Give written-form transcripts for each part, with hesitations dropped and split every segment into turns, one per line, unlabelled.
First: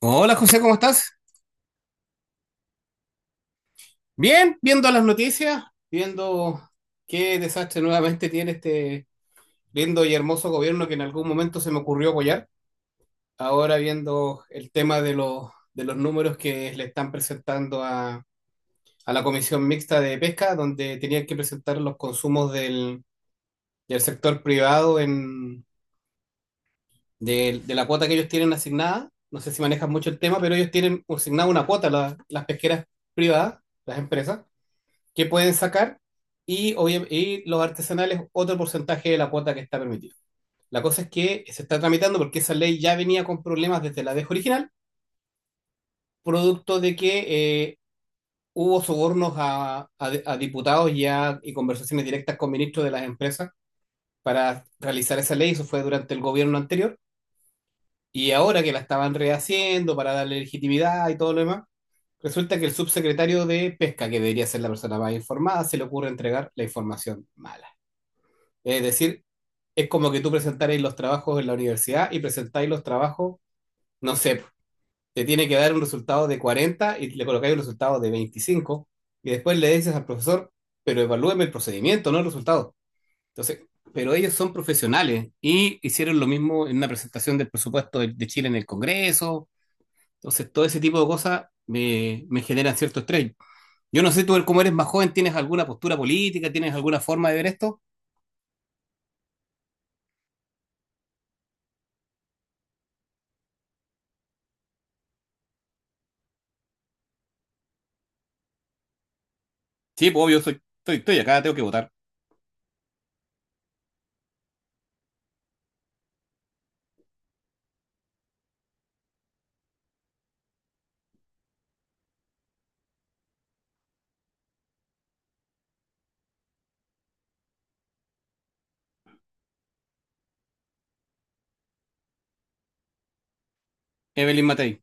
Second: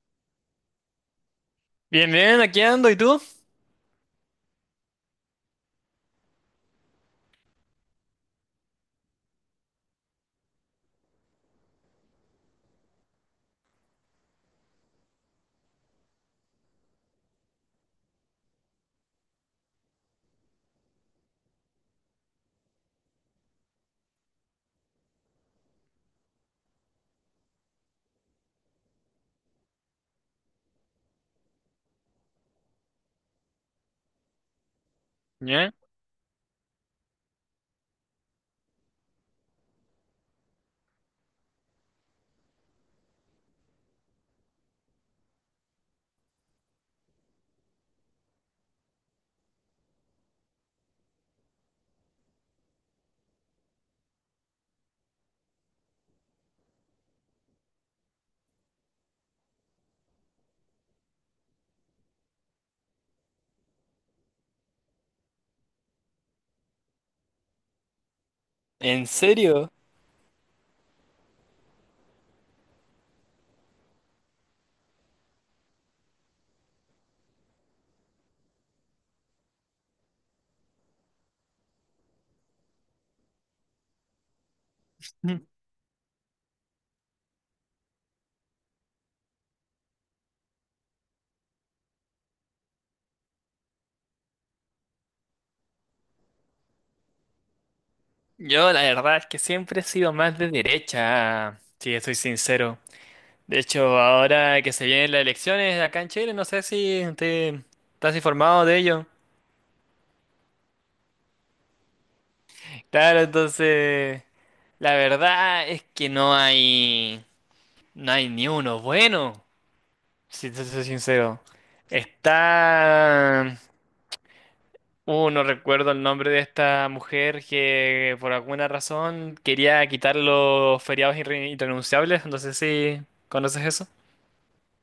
Hola José, ¿cómo estás?
Bien, bien, aquí ando, ¿y tú?
Bien, viendo las noticias, viendo qué desastre nuevamente tiene este lindo y hermoso gobierno que en algún momento se me ocurrió apoyar. Ahora viendo el tema de los números que le están presentando a la Comisión Mixta de Pesca, donde tenían que presentar los consumos del sector privado de la cuota que ellos tienen asignada. No sé si manejan mucho el tema, pero ellos tienen asignada una cuota, las pesqueras privadas, las empresas que pueden
¿Ya?
sacar y, y los artesanales otro porcentaje de la cuota que está permitida. La cosa es que se está tramitando porque esa ley ya venía con problemas desde la vez original, producto de que eh, hubo sobornos a diputados y conversaciones directas con ministros de las empresas para realizar esa ley. Eso fue durante el gobierno anterior. Y ahora que la estaban rehaciendo para darle legitimidad y todo lo demás, resulta que el subsecretario de Pesca, que debería ser la persona más informada, se le ocurre entregar la información mala. Es
¿En
decir,
serio?
es como que tú presentarais los trabajos en la universidad y presentáis los trabajos, no sé, po, te tiene que dar un resultado de 40 y le colocáis un resultado de 25 y después le dices al profesor, pero evalúeme el procedimiento, no el resultado. Entonces, pero ellos son profesionales
Mm.
y hicieron lo mismo en una presentación del presupuesto de Chile en el Congreso. Entonces, todo ese tipo de cosas me generan cierto estrés. Yo no sé, tú, como eres más joven, ¿tienes alguna postura política? ¿Tienes alguna forma de ver esto?
Yo la verdad es que siempre he sido más de derecha, si estoy sincero. De hecho, ahora que se vienen las elecciones acá en Chile, no sé si te estás informado de ello.
Sí, pues obvio, estoy acá, tengo que votar.
Claro, entonces, la verdad es que no hay ni uno bueno, si te soy sincero. Está No recuerdo el nombre de esta mujer que por alguna razón quería quitar los feriados irrenunciables. No sé si conoces eso.
Evelyn Matei.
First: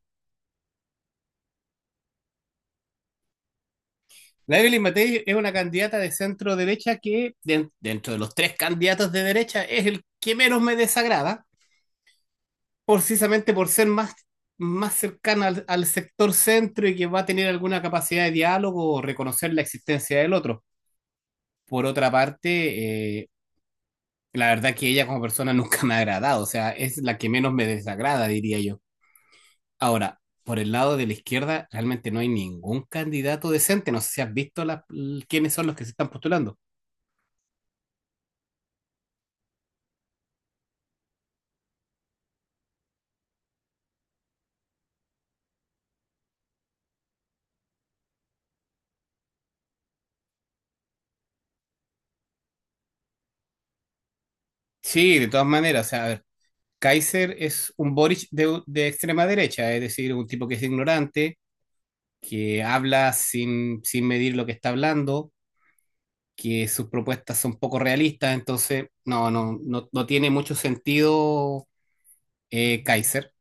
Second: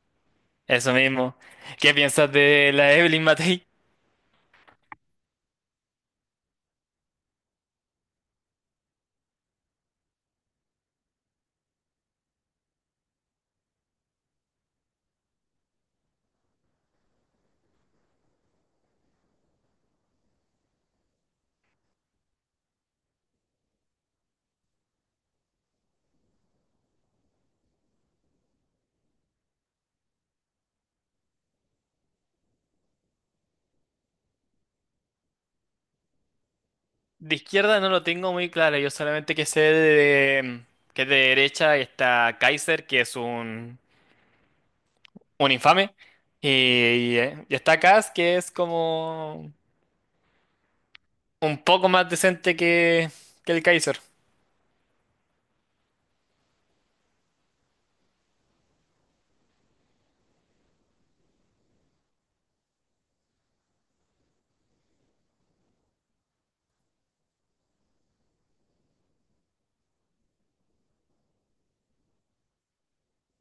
Eso mismo. ¿Qué piensas de la Evelyn Matei?
La Evelyn Matei es una candidata de centro derecha que, dentro de los tres candidatos de derecha, es el que menos me desagrada, precisamente por ser más cercana al sector centro y que va a tener alguna capacidad de diálogo o reconocer la existencia del otro. Por otra parte, la verdad que ella como persona nunca me ha agradado, o sea, es la que menos me desagrada, diría yo. Ahora, por el lado de la izquierda, realmente no hay ningún candidato decente, no sé si has visto quiénes son los que se están postulando.
De izquierda no lo tengo muy claro. Yo solamente que sé de, que es de derecha y está Kaiser, un infame. Y está Kass, que es como un poco más decente que el Kaiser.
Sí, de todas maneras, o sea, a ver, Kaiser es un Boric de extrema derecha, es decir, un tipo que es ignorante, que habla sin medir lo que está hablando, que sus propuestas son poco realistas, entonces no tiene mucho sentido Kaiser.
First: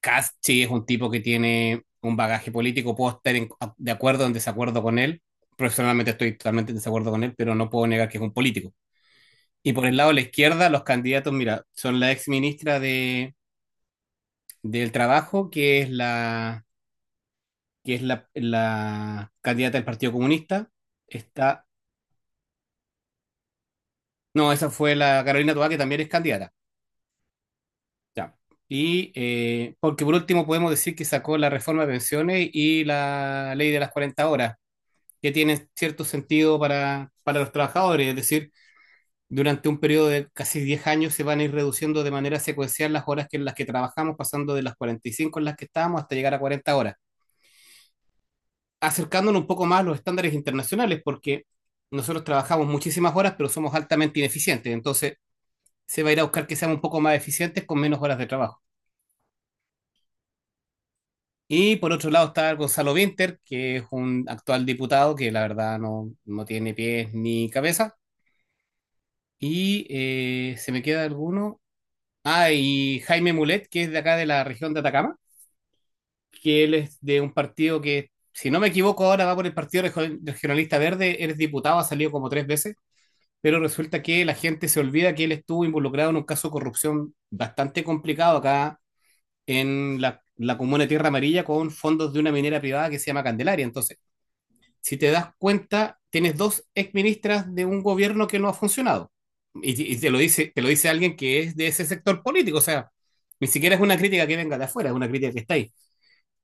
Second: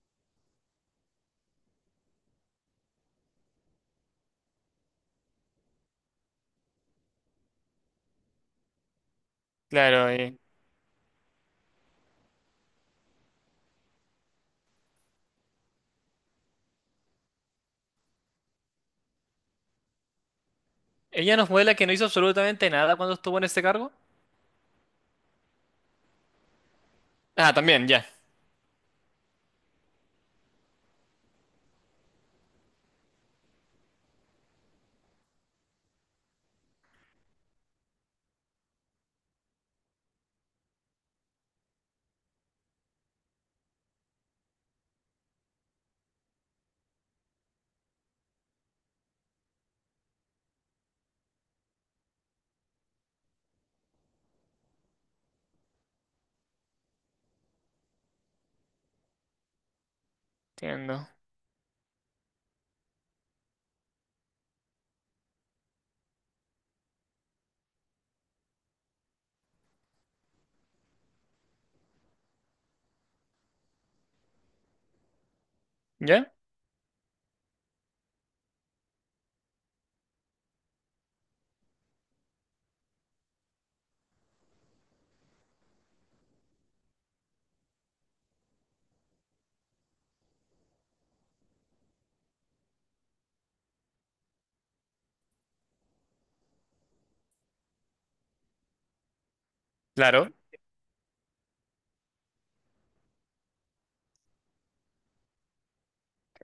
Kast sí es un tipo que tiene un bagaje político, puedo de acuerdo o en desacuerdo con él, personalmente estoy totalmente en desacuerdo con él, pero no puedo negar que es un político. Y por el lado
Claro,
de la
y-
izquierda, los candidatos, mira, son la ex ministra de del Trabajo, que es la candidata del Partido Comunista.
Ella nos
Está,
muestra que no hizo absolutamente nada cuando estuvo en este cargo.
no, esa fue la Carolina Toá, que también es candidata.
Ah, también, ya.
Ya. Y porque por último podemos decir que sacó la reforma de pensiones y la ley de las 40 horas, que tiene cierto sentido para los trabajadores, es decir, durante un periodo de casi 10 años se van a ir reduciendo de manera secuencial las horas que en las que trabajamos, pasando de las 45 en las que estábamos hasta llegar a 40 horas, acercándonos un poco más a los estándares internacionales, porque nosotros trabajamos muchísimas horas, pero somos altamente ineficientes. Entonces, se va a ir a buscar que seamos un poco más eficientes con menos horas de trabajo.
Entiendo.
Y por otro lado está Gonzalo Vinter que es un actual diputado que la verdad no, no tiene pies ni cabeza. Y se me queda alguno. Ah, y Jaime Mulet, que es de acá de la región de Atacama,
¿Ya?
que él es de un partido que, si no me equivoco, ahora va por el Partido Regionalista Verde, él es diputado, ha salido como tres veces pero resulta que la gente se olvida que él estuvo involucrado en un caso de corrupción bastante complicado acá en la comuna de Tierra Amarilla con fondos de una minera privada que se llama Candelaria. Entonces, si te das cuenta, tienes dos exministras de un gobierno que no ha funcionado. Y
Claro,
te lo dice alguien que es de ese sector político, o sea, ni siquiera es una crítica que venga de afuera, es una crítica que está ahí.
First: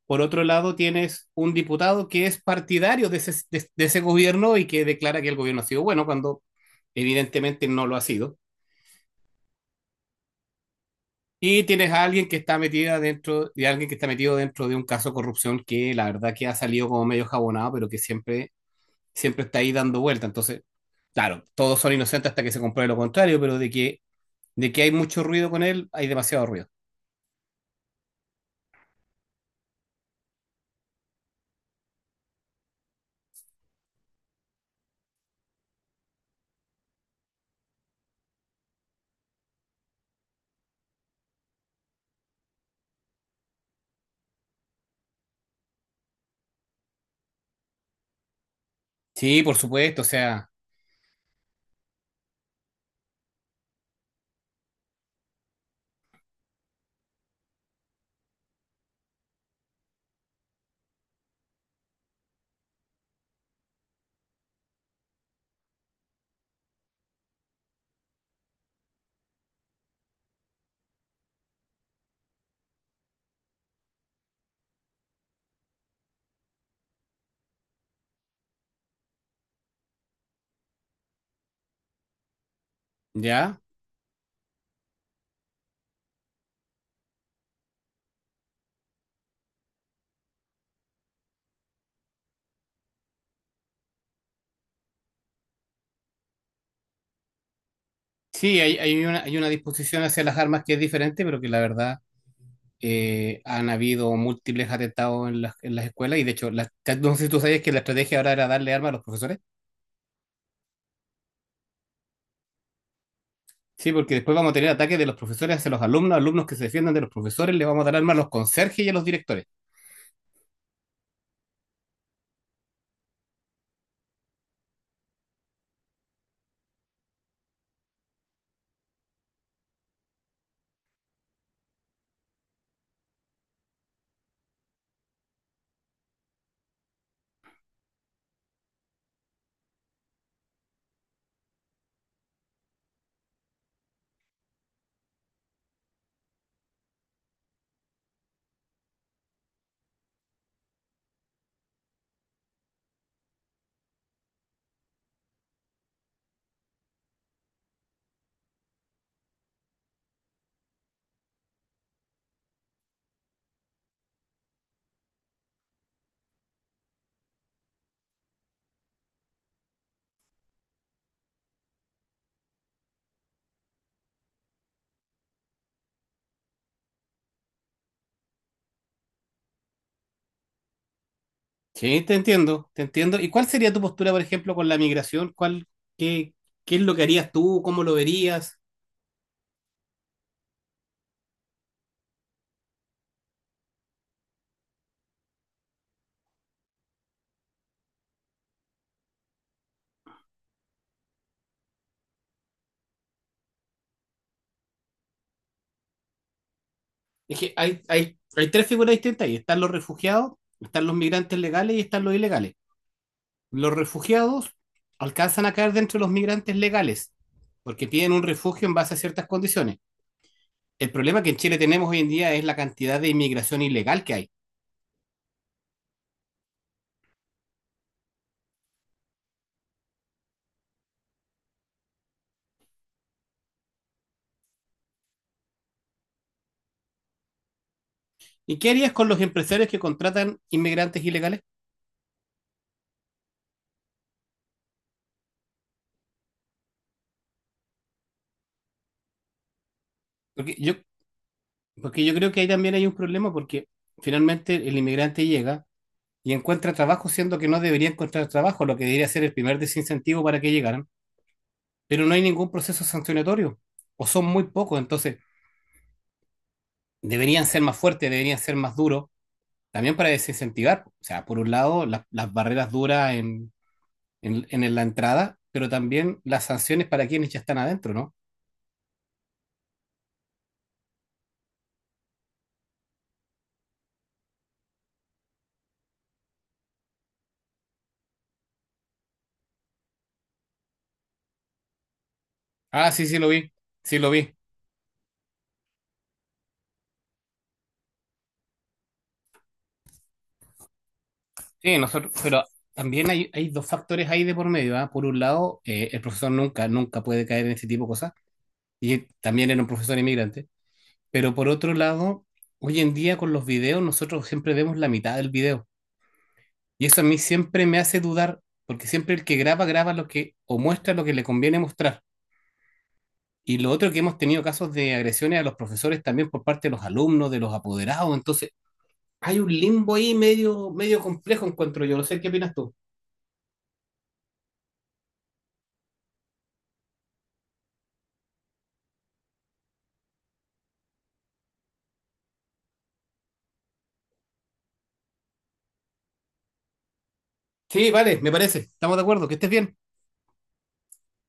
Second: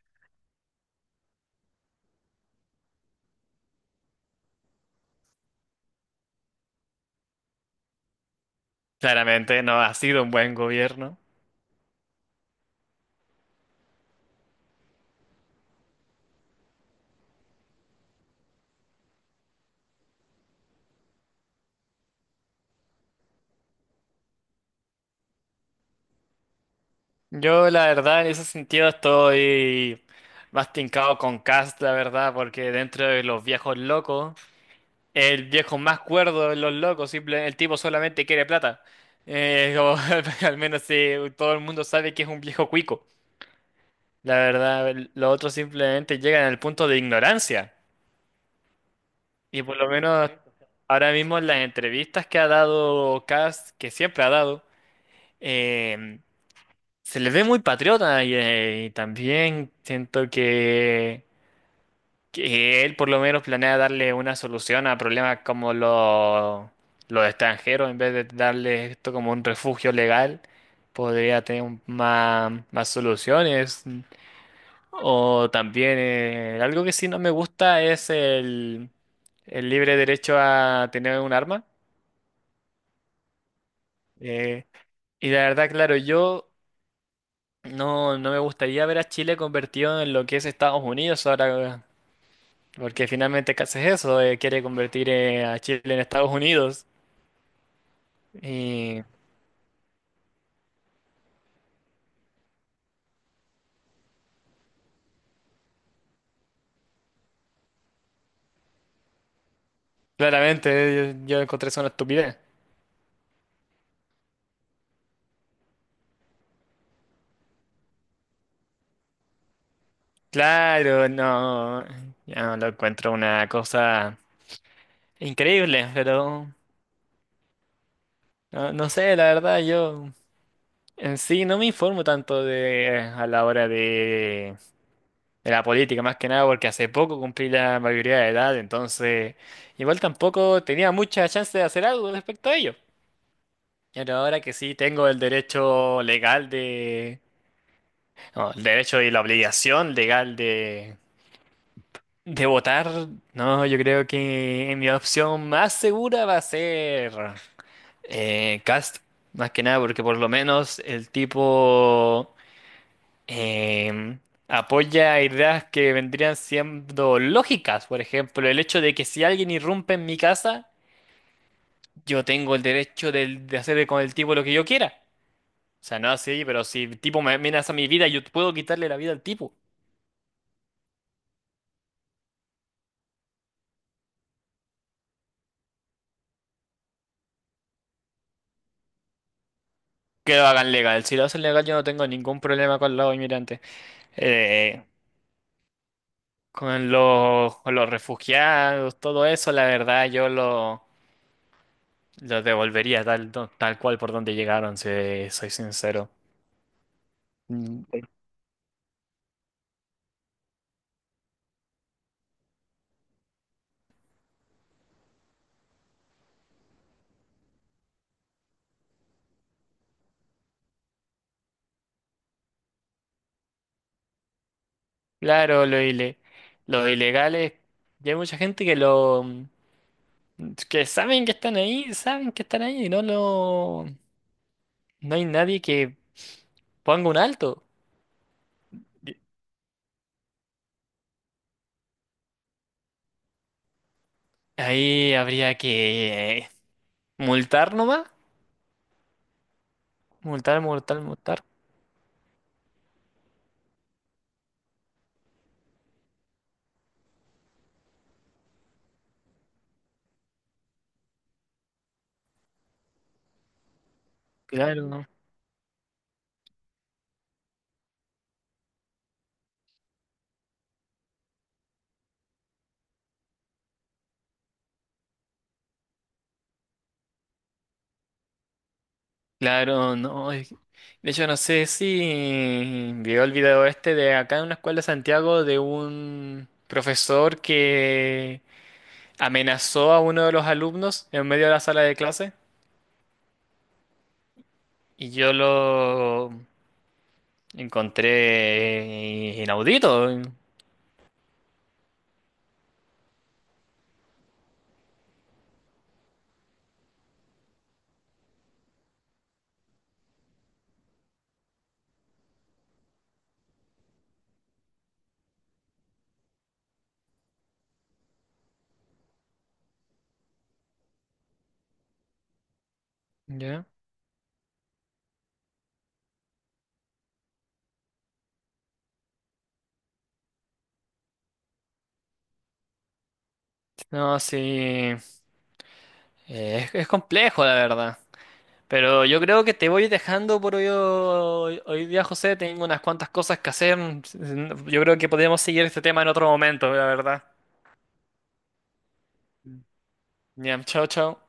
Por otro lado, tienes un diputado que es partidario de de ese gobierno y que declara que el gobierno ha sido bueno cuando evidentemente no lo ha sido.
claramente no ha sido un buen gobierno.
Y tienes a alguien que está metida dentro, y alguien que está metido dentro de un caso de corrupción que la verdad que ha salido como medio jabonado, pero que siempre está ahí dando vuelta. Entonces, claro, todos son inocentes hasta que se compruebe lo contrario, pero de que hay mucho ruido con él, hay demasiado ruido.
Yo, la verdad, en ese sentido estoy más tincado con Cast, la verdad, porque dentro de los viejos locos, el viejo más cuerdo de los locos, simple, el tipo solamente quiere plata. Eh, como, al menos sí, todo el mundo sabe que es un viejo cuico. La verdad, los otros simplemente llegan al punto de ignorancia.
Sí, por
Y por lo
supuesto, o
menos
sea,
ahora mismo en las entrevistas que ha dado Cast, que siempre ha dado, eh, se le ve muy patriota y también siento que él por lo menos planea darle una solución a problemas como los extranjeros, en vez de darle esto como un refugio legal, más, más soluciones. O también algo que sí no me gusta es el libre derecho a tener un arma.
ya.
Eh, y la verdad, claro, yo no, no me gustaría ver a Chile convertido en lo que es Estados Unidos ahora, porque finalmente casi es eso, quiere convertir a Chile en Estados Unidos.
Sí, hay,
Y
hay una disposición hacia las armas que es diferente, pero que la verdad han habido múltiples atentados en en las escuelas y de hecho, no sé si tú sabes que la estrategia ahora era darle armas a los profesores.
claramente yo encontré eso una estupidez.
Sí, porque después vamos a tener ataques de los profesores hacia los alumnos, alumnos que se defiendan de los profesores, le vamos a dar armas a los conserjes y a los directores.
Claro, no, ya lo encuentro una cosa increíble, pero no, no sé, la verdad, yo en sí no me informo tanto de a la hora de la política, más que nada porque hace poco cumplí la mayoría de edad, entonces igual tampoco tenía mucha chance de hacer algo respecto a ello. Pero ahora que sí tengo el derecho legal de... no, el derecho y la obligación legal de votar, no, yo creo que mi opción más segura va a ser Cast, más que nada porque por lo menos el tipo... em, apoya ideas que vendrían siendo lógicas, por ejemplo, el hecho de que si alguien irrumpe en mi casa, yo tengo el derecho del- de, hacer con el tipo lo que yo quiera. O sea, no así, pero si el tipo me amenaza mi vida, yo puedo quitarle la vida al tipo.
Sí, te entiendo, te entiendo. ¿Y cuál sería tu postura, por ejemplo, con la migración? ¿Cuál, qué, qué es lo que harías tú? ¿Cómo lo verías?
Que lo hagan legal. Si lo hacen legal, yo no tengo ningún problema con los inmigrantes. Eh, con los, con los refugiados, todo eso, la verdad, lo devolvería tal, tal cual por donde llegaron, si soy sincero.
Es que
Mm.
hay tres figuras distintas ahí. Están los refugiados, están los migrantes legales y están los ilegales. Los refugiados alcanzan a caer dentro de los migrantes legales, porque piden un refugio en base a ciertas condiciones. El problema que en Chile tenemos hoy en día es la cantidad de inmigración ilegal que hay.
Claro, lo, ile- lo ilegal es, ya hay mucha gente que saben que están ahí, saben que están ahí no hay nadie que ponga un alto.
¿Y qué harías con los empresarios que contratan inmigrantes ilegales?
Ahí habría que multar nomás,
Porque
multar,
yo,
multar, multar.
porque yo creo que ahí también hay un problema porque finalmente el inmigrante llega y encuentra trabajo siendo que no debería encontrar trabajo, lo que debería ser el primer desincentivo para que llegaran, pero no hay ningún proceso sancionatorio o son muy pocos,
Claro, no.
entonces deberían ser más fuertes, deberían ser más duros, también para desincentivar, o sea, por un lado las barreras duras en la entrada, pero también las sanciones para quienes ya están adentro, ¿no?
Claro, no. es- De hecho, no sé si vio el video este de acá en una escuela de Santiago de un profesor que amenazó a uno de los alumnos en medio de la sala de clase.
Ah, sí, sí lo vi, sí lo vi.
Y yo lo encontré inaudito.
Sí, nosotros, pero también hay dos factores ahí de por medio, ¿ah? Por un lado, el profesor nunca puede caer en ese tipo de cosas, y también era un profesor inmigrante, pero por otro lado, hoy en día con los videos nosotros siempre vemos la mitad del video, y eso a mí siempre me hace dudar, porque siempre el que graba, graba lo que, o muestra lo que le conviene mostrar. Y
¿Ya?
lo otro que hemos tenido casos de agresiones a los profesores también por parte de los alumnos, de los apoderados, entonces hay un limbo ahí medio, medio complejo, encuentro yo, no sé qué opinas tú.
No, sí. Es complejo, la verdad. Pero yo creo que te voy dejando por hoy día, José. Tengo unas cuantas cosas que hacer. Yo creo que podríamos seguir este tema en otro momento, la verdad.
Sí, vale, me parece. Estamos de acuerdo. Que estés bien.
Ya, chao, chao.